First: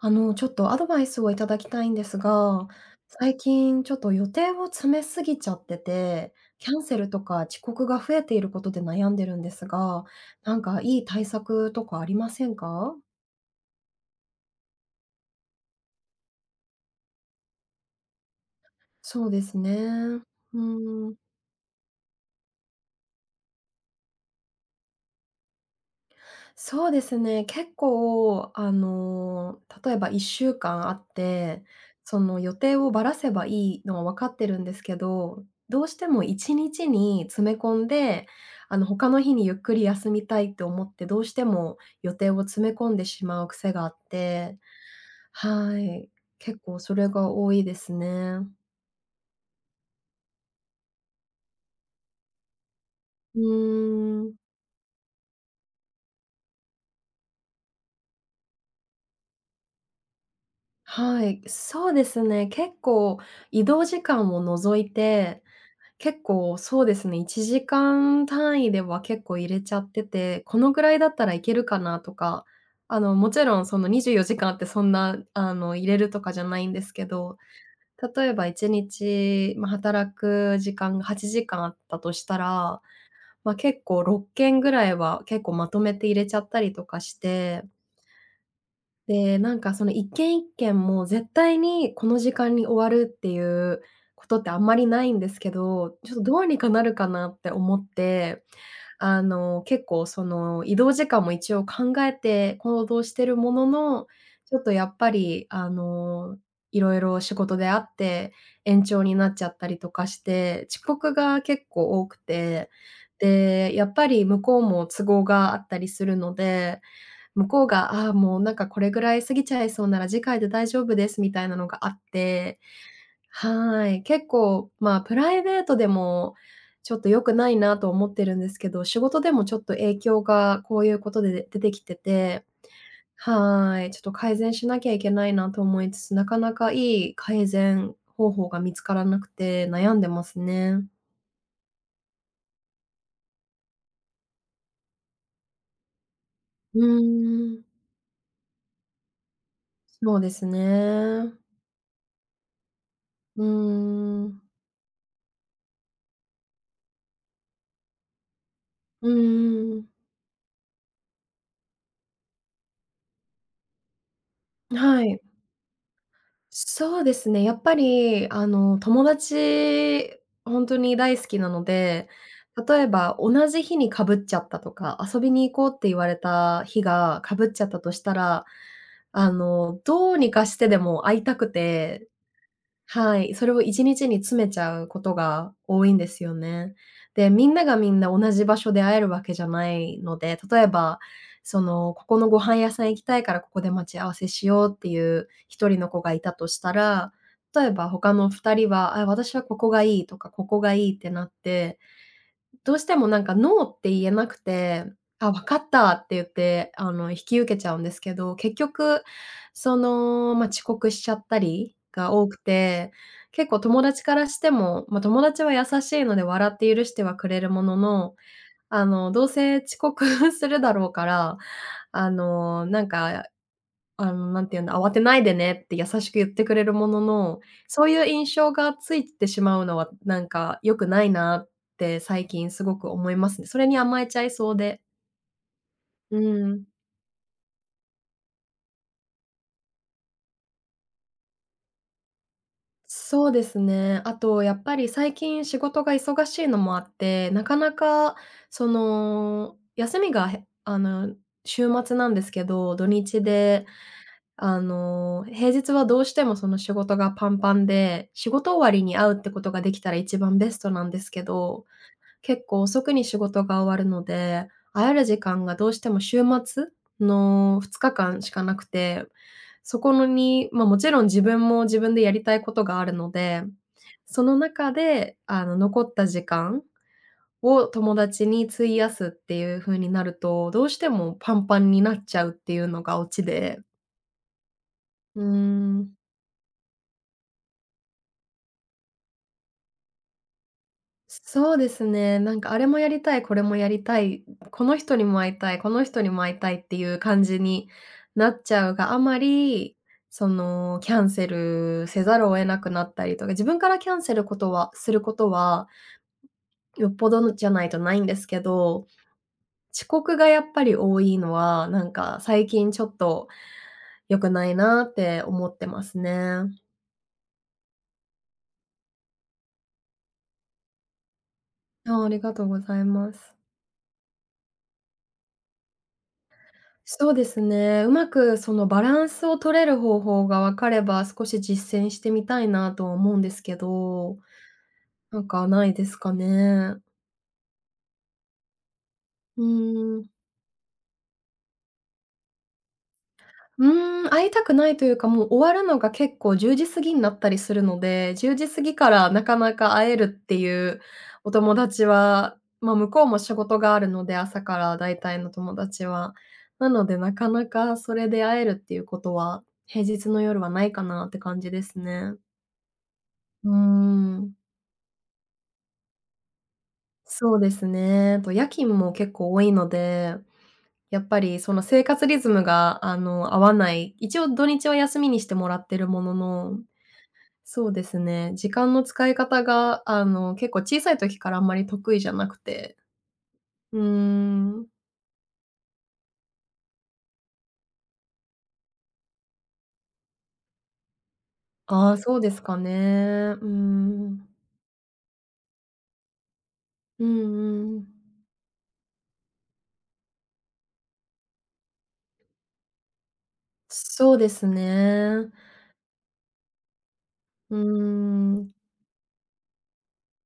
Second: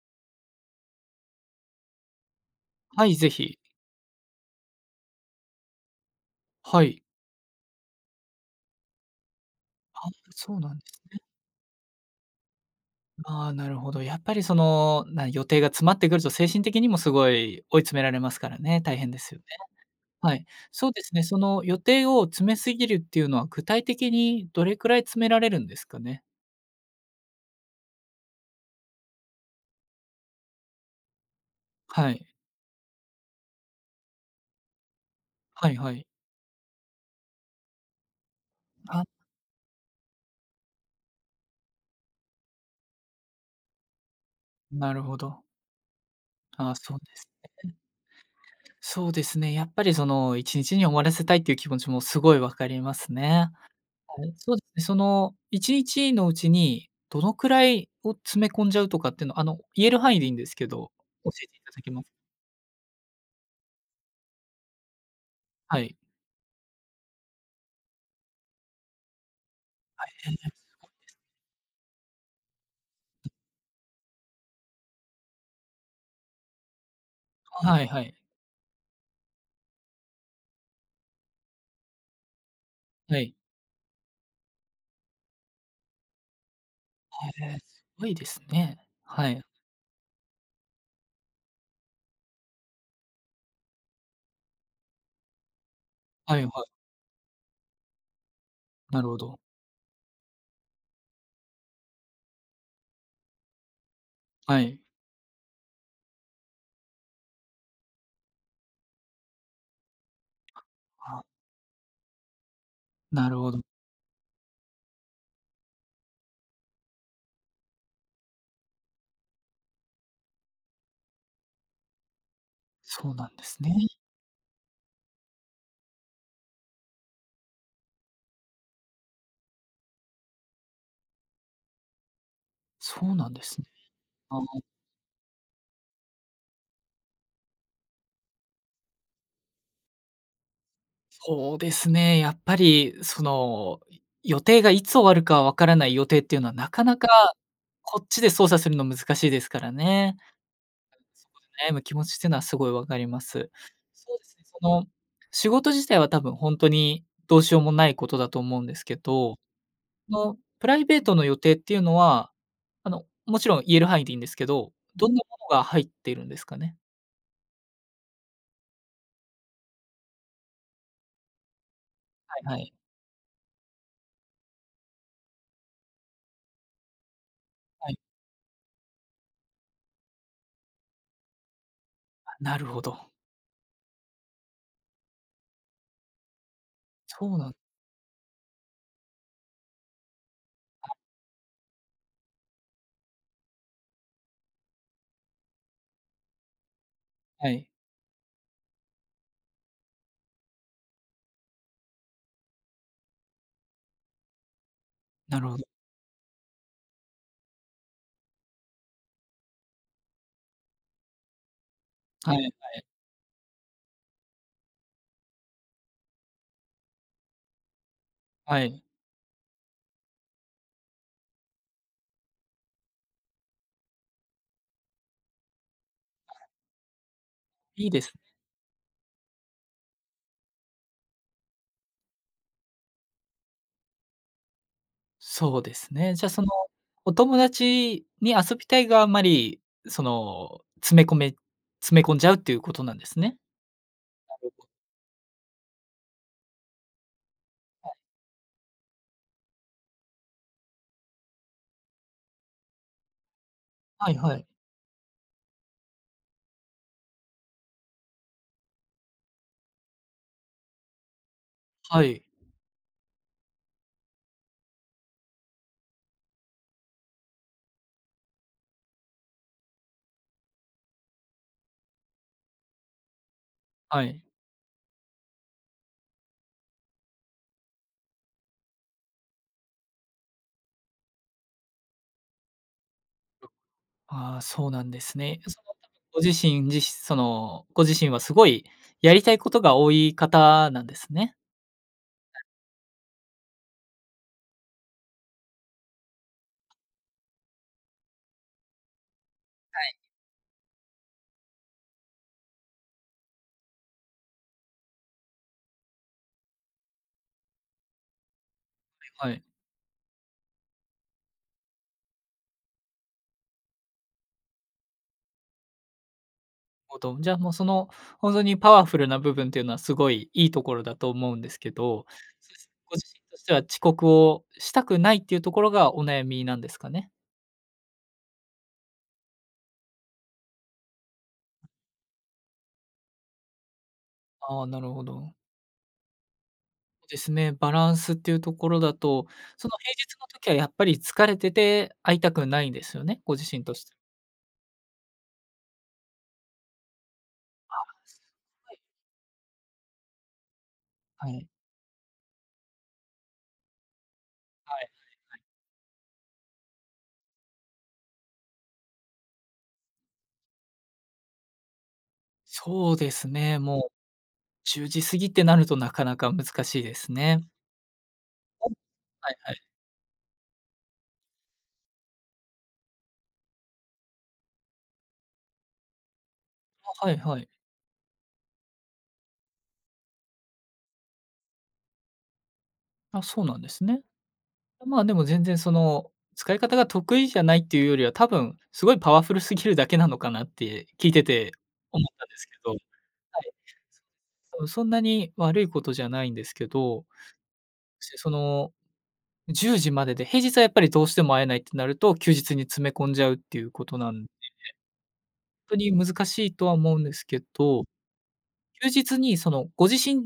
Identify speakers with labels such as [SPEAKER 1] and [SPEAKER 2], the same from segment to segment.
[SPEAKER 1] ちょっとアドバイスをいただきたいんですが、
[SPEAKER 2] はい、ぜ
[SPEAKER 1] 最
[SPEAKER 2] ひ。
[SPEAKER 1] 近ちょっと予定を詰めすぎちゃってて、キャン
[SPEAKER 2] は
[SPEAKER 1] セ
[SPEAKER 2] い。
[SPEAKER 1] ルとか遅刻が増えていることで悩んでるんですが、な
[SPEAKER 2] そう
[SPEAKER 1] ん
[SPEAKER 2] なん
[SPEAKER 1] か
[SPEAKER 2] で
[SPEAKER 1] い
[SPEAKER 2] す
[SPEAKER 1] い
[SPEAKER 2] ね。
[SPEAKER 1] 対策とかありませんか？
[SPEAKER 2] ああ、なるほど。やっぱりその、な予定が詰まってくると、精神的にもすごい追い詰められますからね、大変で
[SPEAKER 1] そう
[SPEAKER 2] すよ
[SPEAKER 1] で
[SPEAKER 2] ね。
[SPEAKER 1] すね。
[SPEAKER 2] はい。
[SPEAKER 1] う
[SPEAKER 2] そうで
[SPEAKER 1] ん。
[SPEAKER 2] すね、その予定を詰めすぎるっていうのは、具体的にどれくらい詰められるんですかね？
[SPEAKER 1] そうですね、結構、例えば1週間あって、
[SPEAKER 2] は
[SPEAKER 1] そ
[SPEAKER 2] い。
[SPEAKER 1] の予定をばらせばいいのは分かってるんですけど、
[SPEAKER 2] はい
[SPEAKER 1] どう
[SPEAKER 2] は
[SPEAKER 1] して
[SPEAKER 2] い。
[SPEAKER 1] も1日にちに詰め込んで、他の
[SPEAKER 2] あ。
[SPEAKER 1] 日にゆっくり休みたいと思って、どうしても予定を詰め込んでしまう癖があって、
[SPEAKER 2] なるほど。
[SPEAKER 1] はい、結
[SPEAKER 2] あ
[SPEAKER 1] 構そ
[SPEAKER 2] そうで
[SPEAKER 1] れ
[SPEAKER 2] す。
[SPEAKER 1] が多いですね。
[SPEAKER 2] そうですね、やっぱりその、1日に終わらせたいっていう気持ちもすごいわかります
[SPEAKER 1] う
[SPEAKER 2] ね。
[SPEAKER 1] ー
[SPEAKER 2] はい、
[SPEAKER 1] ん、
[SPEAKER 2] そうですね、その1日のうちにどのくらいを詰め込んじゃうとかっていうの、言える範囲でいいんですけど、
[SPEAKER 1] は
[SPEAKER 2] 教
[SPEAKER 1] い、
[SPEAKER 2] えていただ
[SPEAKER 1] そ
[SPEAKER 2] け
[SPEAKER 1] う
[SPEAKER 2] ま
[SPEAKER 1] で
[SPEAKER 2] す？
[SPEAKER 1] すね、結構移動時間を除いて
[SPEAKER 2] はい。
[SPEAKER 1] 結構そうですね、1時間単位では結構入れちゃって
[SPEAKER 2] へ
[SPEAKER 1] て、こ
[SPEAKER 2] え、
[SPEAKER 1] のぐらいだったらいけるかなとか、もちろんその24時間ってそんな、入れるとかじゃないんですけど、
[SPEAKER 2] はいはい。
[SPEAKER 1] 例えば1日、まあ、働く時間が8時間あったとしたら、
[SPEAKER 2] はい。
[SPEAKER 1] まあ、結構6件ぐらいは結構まとめて入れちゃったりとかし
[SPEAKER 2] へえ、
[SPEAKER 1] て、
[SPEAKER 2] すごいですね。は
[SPEAKER 1] で、
[SPEAKER 2] い。
[SPEAKER 1] なんかその一軒一軒も絶対にこの時間に終わるっていうことってあんまりないんですけど、ちょっとど
[SPEAKER 2] はい
[SPEAKER 1] う
[SPEAKER 2] は
[SPEAKER 1] にかな
[SPEAKER 2] い。
[SPEAKER 1] るかなって思って
[SPEAKER 2] なるほど。
[SPEAKER 1] 結構その、移動時間も一応考えて行動してるものの、ちょ
[SPEAKER 2] は
[SPEAKER 1] っと
[SPEAKER 2] い。
[SPEAKER 1] やっぱり、いろいろ仕事であって、延長になっちゃったりとかして、遅刻
[SPEAKER 2] あ、
[SPEAKER 1] が結構多くて、
[SPEAKER 2] なるほど。
[SPEAKER 1] で、やっぱり向こうも都合があったりするので、向こうが、ああ、もうなんかこれぐらい過ぎちゃいそうなら次回で大丈夫ですみたいなのがあって、
[SPEAKER 2] そうなんですね。
[SPEAKER 1] はい、結構、まあ、プライベートでもちょっと良くないなと思ってるんですけど、仕事でもちょっと影響がこういうことで出てきてて、
[SPEAKER 2] そうなんですね。
[SPEAKER 1] はい、ちょっと改
[SPEAKER 2] ああ、
[SPEAKER 1] 善しなきゃいけないなと思いつつ、なかなかいい改善方法が見つからなくて悩んでますね。
[SPEAKER 2] そうですね、やっぱりその、予定がいつ終わるかわからない予定っていうのはな
[SPEAKER 1] う
[SPEAKER 2] かなか
[SPEAKER 1] ーん、
[SPEAKER 2] こっちで操作するの難しいですから
[SPEAKER 1] そ
[SPEAKER 2] ね。
[SPEAKER 1] うですね。
[SPEAKER 2] 悩む気持ちっていうのはすごいわかりま
[SPEAKER 1] うー
[SPEAKER 2] す。そうです
[SPEAKER 1] ん、
[SPEAKER 2] ね、その、仕事自体は多分本当にどうしようもないことだと思うんですけ
[SPEAKER 1] う
[SPEAKER 2] ど、
[SPEAKER 1] ーん、
[SPEAKER 2] その、プライベートの予定っていうのは、もちろん言える範囲でいいんですけど、
[SPEAKER 1] は
[SPEAKER 2] どん
[SPEAKER 1] い。
[SPEAKER 2] なものが入っているんですかね？
[SPEAKER 1] そうですね、やっぱり、友達、本当に大好きなので、
[SPEAKER 2] はいはい。
[SPEAKER 1] 例えば同じ日にかぶっちゃったとか、遊びに行こうって言われた日がかぶっちゃったと
[SPEAKER 2] はい、
[SPEAKER 1] したら、どうにかしてでも会いたくて、
[SPEAKER 2] あ、なるほど。
[SPEAKER 1] はい、それを1日にちに詰めちゃうことが多いんですよね。
[SPEAKER 2] そ
[SPEAKER 1] で、
[SPEAKER 2] う
[SPEAKER 1] み
[SPEAKER 2] なん
[SPEAKER 1] んながみんな同じ場所で会えるわけじゃないので、例えば、その、ここのご飯屋さん行きたいからここで待ち合わせしようっていう一人の子がいたとしたら、
[SPEAKER 2] は
[SPEAKER 1] 例
[SPEAKER 2] い、
[SPEAKER 1] えば他の2人は、あ、私はここがいいとか、ここがいいってなってどうしてもなんかノーって言えなくて、あ、
[SPEAKER 2] な
[SPEAKER 1] 分
[SPEAKER 2] る
[SPEAKER 1] か
[SPEAKER 2] ほど。
[SPEAKER 1] ったって言って、引き受けちゃうんですけど、結局、その、ま、遅刻しちゃったりが多
[SPEAKER 2] は
[SPEAKER 1] く
[SPEAKER 2] い、
[SPEAKER 1] て、結構友達からしても、ま、友達は優しいので笑って許してはくれるものの、
[SPEAKER 2] はい。
[SPEAKER 1] どうせ遅刻 するだろうから、あの、なんかなんていうんだ、慌てないでねって優しく言ってくれるものの、そ
[SPEAKER 2] い
[SPEAKER 1] う
[SPEAKER 2] いで
[SPEAKER 1] いう
[SPEAKER 2] す
[SPEAKER 1] 印
[SPEAKER 2] ね。
[SPEAKER 1] 象がついてしまうのは、なんか良くないなって最近すごく思いますね。それに甘えちゃいそうで。
[SPEAKER 2] そうですね。
[SPEAKER 1] う
[SPEAKER 2] じゃあ、その、
[SPEAKER 1] ん。
[SPEAKER 2] お友達に遊びたいがあまり、その、詰め込んじゃうっていうことなんです
[SPEAKER 1] そう
[SPEAKER 2] ね。
[SPEAKER 1] ですね。あとやっぱり最近仕事が忙しいのもあって、なかなかその、休みが、へあの、週末なんですけど、土日で
[SPEAKER 2] はいはい。
[SPEAKER 1] 平日はどうしてもその仕事がパンパンで、仕事終わりに会うってことができたら一番ベストなんですけど、
[SPEAKER 2] はい、
[SPEAKER 1] 結構遅くに仕事が終わるので、会える時間がどうしても週末の2日間しかなくて、そこのに、まあ、もちろん自分も自分でやりたいことがあるので、
[SPEAKER 2] は
[SPEAKER 1] そ
[SPEAKER 2] い。
[SPEAKER 1] の中で、残った時間を友達に費やすっていう風になると、どうしてもパンパンになっちゃうっていうのがオチで。
[SPEAKER 2] ああ、そうなんです
[SPEAKER 1] うー
[SPEAKER 2] ね。その、
[SPEAKER 1] ん。
[SPEAKER 2] ご自身自しその、ご自身はすごいやりたいことが多い方なんですね。
[SPEAKER 1] そうですね。なんかあれもやりたい、これもやりたい、この人にも会いたい、この人にも会いたいっていう感じになっちゃうがあまり、その、キャンセルせざるを得なくなったりとか、自分からキャンセルことはすることは、よっぽどじゃないとないんですけど、
[SPEAKER 2] はい。
[SPEAKER 1] 遅刻がやっぱり多いのは、なんか最近ちょっと良くないなって思ってますね。
[SPEAKER 2] じゃあ、もう、その、ほんとにパワフルな部分っていうのはすごいいいところだと思うんですけ
[SPEAKER 1] ああ、
[SPEAKER 2] ど、
[SPEAKER 1] ありがとう
[SPEAKER 2] そ
[SPEAKER 1] ご
[SPEAKER 2] うす。
[SPEAKER 1] ざい
[SPEAKER 2] ご自
[SPEAKER 1] ま
[SPEAKER 2] 身
[SPEAKER 1] す。
[SPEAKER 2] としては遅刻をしたくないっていうところがお悩みなんですか
[SPEAKER 1] そ
[SPEAKER 2] ね？
[SPEAKER 1] うですね。うまくそのバランスを取れる方法が分かれば、少し実践してみたいなとは思うんですけど、
[SPEAKER 2] ああ、なるほ
[SPEAKER 1] なん
[SPEAKER 2] ど。
[SPEAKER 1] かないですかね。
[SPEAKER 2] ですね、バランスっていうところだと、
[SPEAKER 1] う
[SPEAKER 2] その平
[SPEAKER 1] ーん。
[SPEAKER 2] 日の時はやっぱり疲れてて会いたくないんですよね？ご自身
[SPEAKER 1] う
[SPEAKER 2] としては。
[SPEAKER 1] ーん、会いたくないというか、もう終わるのが結構10時過ぎになったりするので、10時過
[SPEAKER 2] は
[SPEAKER 1] ぎ
[SPEAKER 2] い。
[SPEAKER 1] からなかなか会えるっていう
[SPEAKER 2] は
[SPEAKER 1] お
[SPEAKER 2] い。
[SPEAKER 1] 友達は、ま、向こうも仕事があるので、朝か
[SPEAKER 2] は
[SPEAKER 1] ら
[SPEAKER 2] い。
[SPEAKER 1] 大体の友達は。なので、なかなかそれで会えるっていうことは、平日の夜はないかなって感じですね。
[SPEAKER 2] そうです
[SPEAKER 1] うー
[SPEAKER 2] ね、もう
[SPEAKER 1] ん、
[SPEAKER 2] 10時過ぎってなるとなかなか難しいです
[SPEAKER 1] そう
[SPEAKER 2] ね。
[SPEAKER 1] ですね。と、夜勤も結
[SPEAKER 2] は
[SPEAKER 1] 構
[SPEAKER 2] い
[SPEAKER 1] 多い
[SPEAKER 2] はい。
[SPEAKER 1] ので、やっぱりその生活リズムが、合わない、一応土日は休みにしてもらってるものの、
[SPEAKER 2] あ、はいはい。
[SPEAKER 1] そうですね、時間の使い方が、結構小さい時からあんまり得意じゃなくて。
[SPEAKER 2] あ、そうなんで
[SPEAKER 1] うー
[SPEAKER 2] すね。
[SPEAKER 1] ん。
[SPEAKER 2] まあ、でも全然その、使い方が得意じゃないっていうよりは、多分すごいパワフルすぎるだけなのかなって聞いてて
[SPEAKER 1] ああ、
[SPEAKER 2] 思っ
[SPEAKER 1] そう
[SPEAKER 2] たん
[SPEAKER 1] で
[SPEAKER 2] で
[SPEAKER 1] す
[SPEAKER 2] すけ
[SPEAKER 1] かね。う
[SPEAKER 2] ど、はい。
[SPEAKER 1] ーん。
[SPEAKER 2] そんなに悪いことじゃないんですけど、
[SPEAKER 1] うんうん。
[SPEAKER 2] その10時までで、平日はやっぱりどうしても会えないってなると、休日に詰め込んじゃうっていうことな
[SPEAKER 1] そう
[SPEAKER 2] ん
[SPEAKER 1] ですね。
[SPEAKER 2] 本当に難しいとは思うんですけ
[SPEAKER 1] うー
[SPEAKER 2] ど、
[SPEAKER 1] ん。
[SPEAKER 2] 休日にそのご自身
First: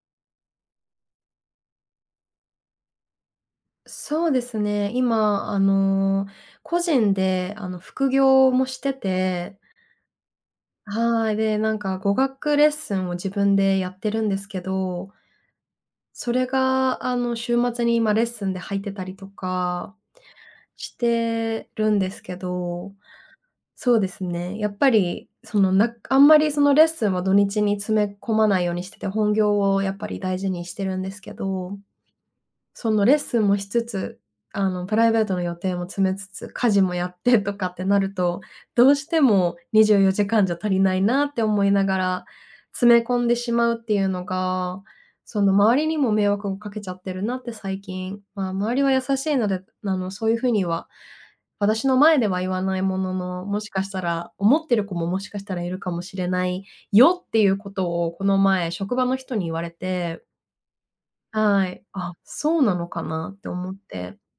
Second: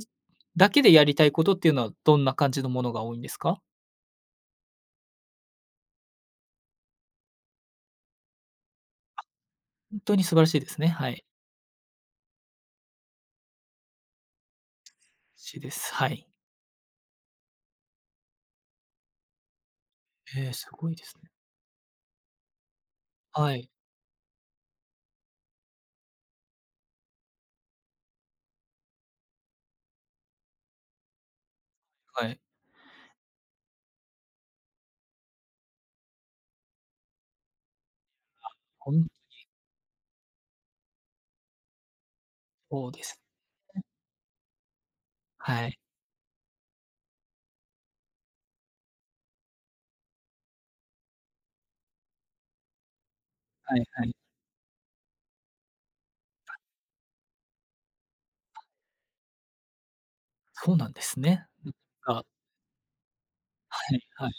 [SPEAKER 2] だけでやりたいことっていうのはどんな感じのものが多いんですか？
[SPEAKER 1] そうですね、今、個人で、副業もしてて、
[SPEAKER 2] 本当に素晴らしいですね。はい。
[SPEAKER 1] はい、で、なんか語学レッスンを自分でやってるんですけど、
[SPEAKER 2] しです。はい。
[SPEAKER 1] それが、週末に今レッスンで入ってたりとか
[SPEAKER 2] ええ、すご
[SPEAKER 1] し
[SPEAKER 2] いですね。
[SPEAKER 1] てるんですけど、
[SPEAKER 2] はい、
[SPEAKER 1] そうですね、やっぱり、その、なあんまりそのレッスンは土日に詰め込まないようにしてて、本業をやっぱり大事にしてるんですけど、
[SPEAKER 2] はい。
[SPEAKER 1] そのレッスンもしつつ、プライベートの予定も詰めつつ、家事もやってとかってなると、どう
[SPEAKER 2] 本
[SPEAKER 1] し
[SPEAKER 2] 当
[SPEAKER 1] ても24時間じかんじゃ足りないなって思いながら、詰
[SPEAKER 2] で
[SPEAKER 1] め
[SPEAKER 2] す。
[SPEAKER 1] 込んでしまうっていうのが、その
[SPEAKER 2] はい。
[SPEAKER 1] 周りにも迷惑をかけちゃってるなって最近、まあ、周りは優しいので、そういうふうには、私の前では言わないものの、もし
[SPEAKER 2] は
[SPEAKER 1] か
[SPEAKER 2] い
[SPEAKER 1] した
[SPEAKER 2] はい。
[SPEAKER 1] ら思ってる子ももしかしたらいるかもしれないよっていうことを、この前職場の人に言われて
[SPEAKER 2] そうなんですね。
[SPEAKER 1] は
[SPEAKER 2] なん
[SPEAKER 1] い。あ、
[SPEAKER 2] か
[SPEAKER 1] そうなのかなって思っ
[SPEAKER 2] はい
[SPEAKER 1] て。
[SPEAKER 2] はい。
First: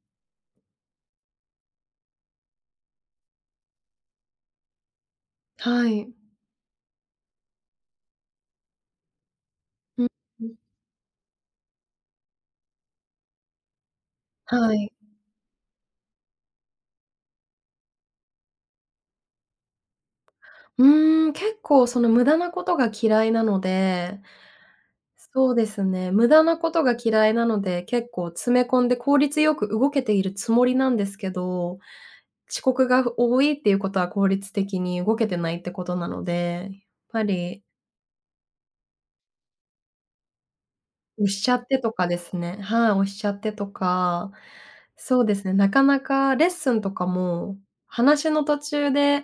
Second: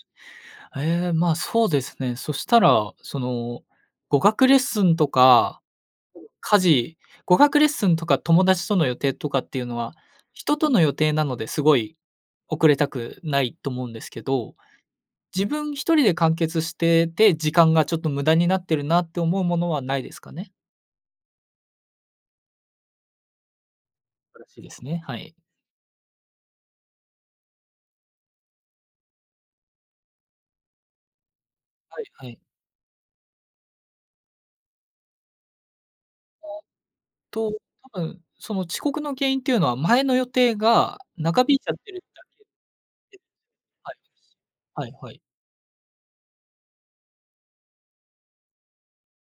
[SPEAKER 2] ええ、まあ、そうですね。そしたら、その、語学レッスンとか、
[SPEAKER 1] はい。
[SPEAKER 2] 家事語学レッスンとか友達との予定とかっていうのは、
[SPEAKER 1] うん、
[SPEAKER 2] 人との予定なのですごい遅れたくないと思うんですけど、
[SPEAKER 1] はい。
[SPEAKER 2] 自分一人で完結してて、時間がちょっと無駄になってるなって思うものはないですかね？
[SPEAKER 1] うーん、結構その無駄なことが嫌いなので、
[SPEAKER 2] 素晴らしいですね。ね、はい。
[SPEAKER 1] そうですね、無駄なことが嫌いなので、結構詰め込んで効率よく動けているつもりなんですけど、
[SPEAKER 2] はいはい。
[SPEAKER 1] 遅刻が多いっていうことは効率的に動けてないってことなので、やっぱ
[SPEAKER 2] と、
[SPEAKER 1] り
[SPEAKER 2] 多分その遅刻の原因っていうのは、前の予定が
[SPEAKER 1] 押し
[SPEAKER 2] 長
[SPEAKER 1] ちゃ
[SPEAKER 2] 引い
[SPEAKER 1] っ
[SPEAKER 2] ちゃっ
[SPEAKER 1] てと
[SPEAKER 2] てるみ
[SPEAKER 1] かで
[SPEAKER 2] た
[SPEAKER 1] す
[SPEAKER 2] い。
[SPEAKER 1] ねはい、押しちゃってと
[SPEAKER 2] はい。
[SPEAKER 1] か、
[SPEAKER 2] はいは
[SPEAKER 1] そ
[SPEAKER 2] い。
[SPEAKER 1] うですね、なかなかレッスンとかも、話の途中で、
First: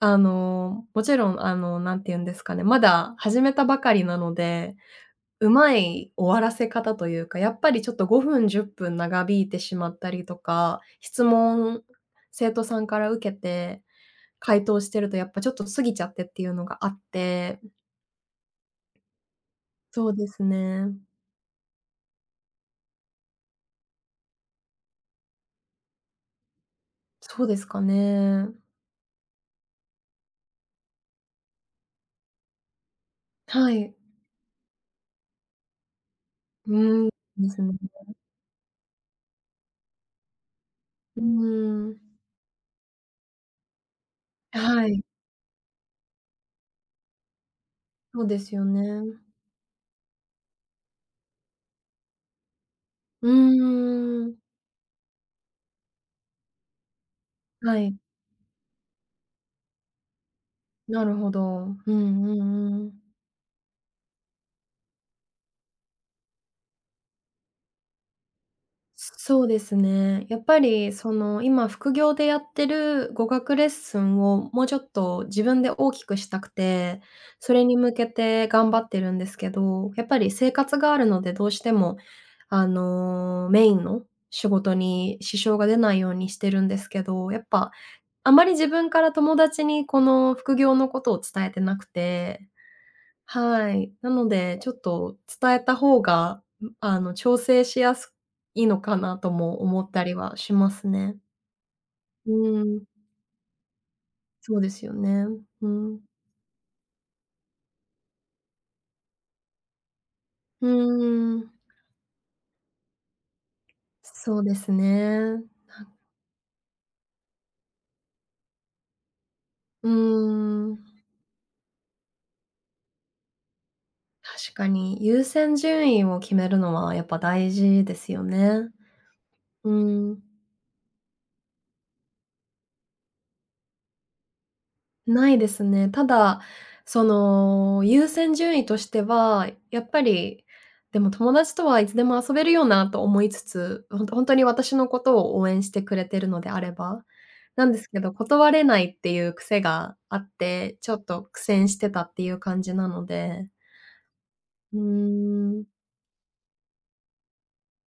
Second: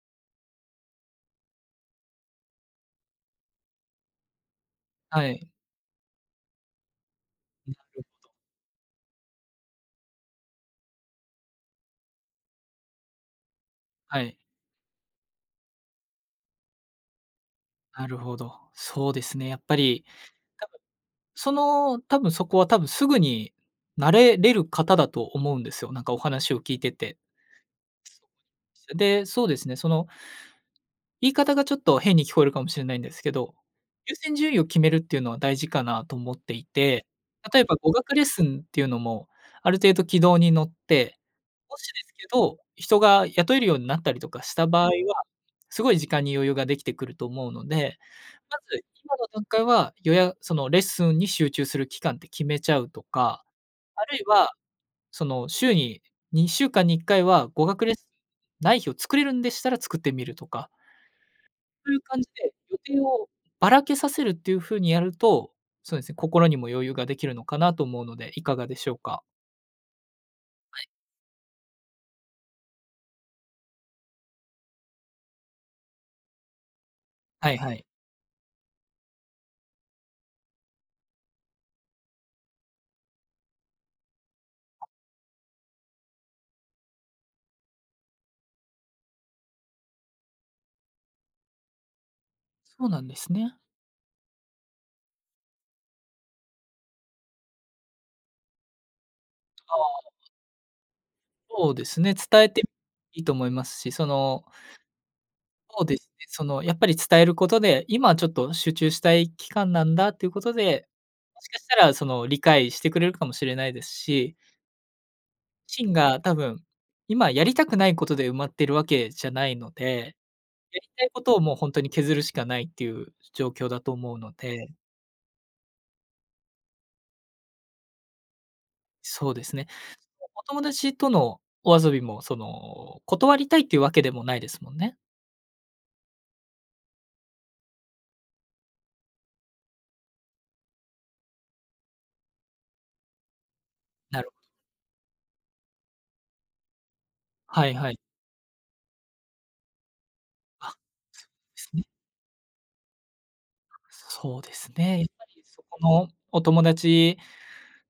[SPEAKER 1] もちろん、なんて言うんですかね、まだ始めたばかりなので、
[SPEAKER 2] はい。
[SPEAKER 1] うまい終わらせ方というか、やっぱ
[SPEAKER 2] な
[SPEAKER 1] りちょっ
[SPEAKER 2] る
[SPEAKER 1] と5分、10分長引いてしまったりとか、質問、生徒さんから受けて、
[SPEAKER 2] はい。
[SPEAKER 1] 回答してるとやっぱちょっと過ぎちゃってっていうのがあって、
[SPEAKER 2] なるほど。そうですね、やっぱり、
[SPEAKER 1] そうです
[SPEAKER 2] 多分
[SPEAKER 1] ね。
[SPEAKER 2] その、多分そこは多分すぐに慣れれる方だと思うんですよ、なんかお話を聞いてて。
[SPEAKER 1] そうですかね。
[SPEAKER 2] で、そうですね、その言い方がちょっと変に聞こえるかもしれないんですけど、
[SPEAKER 1] はい。
[SPEAKER 2] 優先順位を決めるっていうのは大事かなと思ってい
[SPEAKER 1] うー
[SPEAKER 2] て、
[SPEAKER 1] ん、です
[SPEAKER 2] 例え
[SPEAKER 1] ね。
[SPEAKER 2] ば語学レッスンっていうのも、ある程度軌道に乗って、
[SPEAKER 1] う
[SPEAKER 2] もし
[SPEAKER 1] ー
[SPEAKER 2] で
[SPEAKER 1] ん。
[SPEAKER 2] すけど、人が雇えるようになったりとかした場
[SPEAKER 1] は
[SPEAKER 2] 合は、
[SPEAKER 1] い、
[SPEAKER 2] すごい時間に余裕ができてくると思うので、
[SPEAKER 1] そうです
[SPEAKER 2] ま
[SPEAKER 1] よ
[SPEAKER 2] ず
[SPEAKER 1] ね。
[SPEAKER 2] 今の段階は、そのレッスンに集中する期間って決めちゃうと
[SPEAKER 1] う
[SPEAKER 2] か、あるい
[SPEAKER 1] ーん。
[SPEAKER 2] はその週に2週間に1回は語
[SPEAKER 1] は
[SPEAKER 2] 学レ
[SPEAKER 1] い、
[SPEAKER 2] ッスンない日を作れるんでしたら作ってみるとか、
[SPEAKER 1] なるほど。うん
[SPEAKER 2] そういう感じ
[SPEAKER 1] う
[SPEAKER 2] で、予
[SPEAKER 1] んうん。
[SPEAKER 2] 定をばらけさせるっていう風にやると、そうですね、心にも余裕ができるのかなと思うので、いかがでしょうか？
[SPEAKER 1] そうですね。やっぱりその、今副業でやってる語学レッスンをもうちょっと自分で大きくしたくて、
[SPEAKER 2] は
[SPEAKER 1] そ
[SPEAKER 2] い
[SPEAKER 1] れ
[SPEAKER 2] は
[SPEAKER 1] に
[SPEAKER 2] い。
[SPEAKER 1] 向けて頑張ってるんですけど、やっぱり生活があるのでどうしても、メインの仕事に支障が出ないようにしてるんですけど、やっぱあまり自分から友達にこの副業のことを伝えてなくて、
[SPEAKER 2] そうなんですね。
[SPEAKER 1] はい。なので、ちょっと伝えた方が、ん、調整しやすいのかなとも
[SPEAKER 2] あ
[SPEAKER 1] 思っ
[SPEAKER 2] あ、
[SPEAKER 1] たりはしますね。
[SPEAKER 2] そうですね、
[SPEAKER 1] う
[SPEAKER 2] 伝えて
[SPEAKER 1] ーん、
[SPEAKER 2] いいと思いますし、その、
[SPEAKER 1] そうですよね。う
[SPEAKER 2] そうで
[SPEAKER 1] ん。
[SPEAKER 2] すね、その、やっぱり伝えることで、今ちょっと集中したい期間なんだっていうこと
[SPEAKER 1] う
[SPEAKER 2] で、
[SPEAKER 1] ー
[SPEAKER 2] もし
[SPEAKER 1] ん、
[SPEAKER 2] かしたらその、理解してくれるかもしれないです
[SPEAKER 1] そ
[SPEAKER 2] し、
[SPEAKER 1] うですね。
[SPEAKER 2] 心が多分、今やりたくないことで埋まってるわけじゃないの
[SPEAKER 1] うー
[SPEAKER 2] で、
[SPEAKER 1] ん、
[SPEAKER 2] やりたいことをもう本当に削るしかないっていう状況だと思うの
[SPEAKER 1] 確か
[SPEAKER 2] で、
[SPEAKER 1] に優先順位を決めるのはやっぱ大事ですよね。
[SPEAKER 2] そうですね。
[SPEAKER 1] うーん。
[SPEAKER 2] お友達とのお遊びもその、断りたいっていうわけでもないですもんね。
[SPEAKER 1] ないですね。ただ、その、優先順位としては、やっぱり、でも友達とはいつでも遊べるよなと思いつつ、ほんと
[SPEAKER 2] な
[SPEAKER 1] ほん
[SPEAKER 2] る
[SPEAKER 1] と
[SPEAKER 2] ほ
[SPEAKER 1] に
[SPEAKER 2] ど。
[SPEAKER 1] 私のことを応援してくれてるのであれば、な
[SPEAKER 2] は
[SPEAKER 1] ん
[SPEAKER 2] い
[SPEAKER 1] です
[SPEAKER 2] はい。
[SPEAKER 1] けど、断れないっていう癖があっ
[SPEAKER 2] あ、
[SPEAKER 1] て、ちょっと
[SPEAKER 2] そ
[SPEAKER 1] 苦
[SPEAKER 2] うで
[SPEAKER 1] 戦し
[SPEAKER 2] すね。
[SPEAKER 1] てたっていう感じなので、
[SPEAKER 2] そうです
[SPEAKER 1] うー
[SPEAKER 2] ね。やっぱりそ
[SPEAKER 1] ん、
[SPEAKER 2] このお友達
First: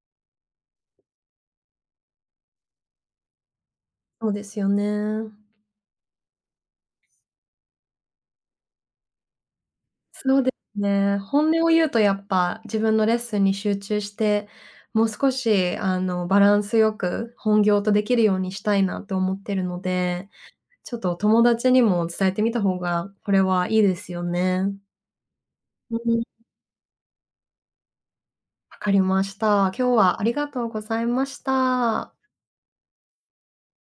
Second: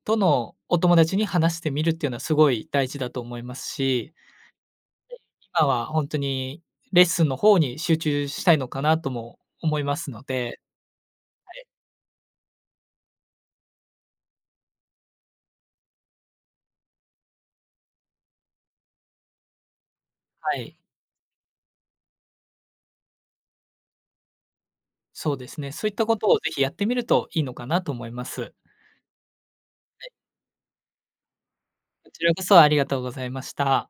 [SPEAKER 2] とのお友達に話してみるっていうのはすごい大事だと思いますし、
[SPEAKER 1] そうですよね。
[SPEAKER 2] 今は本当にレッスンの方に集中したいのかなとも思いますの
[SPEAKER 1] そうで
[SPEAKER 2] で、
[SPEAKER 1] すね。本音を言うとやっぱ自分のレッスンに集中して、もう少しバランスよく本業とできるようにしたいなと思ってるので、
[SPEAKER 2] はい。
[SPEAKER 1] ちょっと友達にも伝えてみた方がこれはいいですよね。
[SPEAKER 2] そうですね。そういっ
[SPEAKER 1] う
[SPEAKER 2] たこ
[SPEAKER 1] ん、
[SPEAKER 2] とをぜひやってみるといいのかなと思います。
[SPEAKER 1] わかりました。今日はありがとうございまし
[SPEAKER 2] こ
[SPEAKER 1] た。
[SPEAKER 2] ちらこそありがとうございました。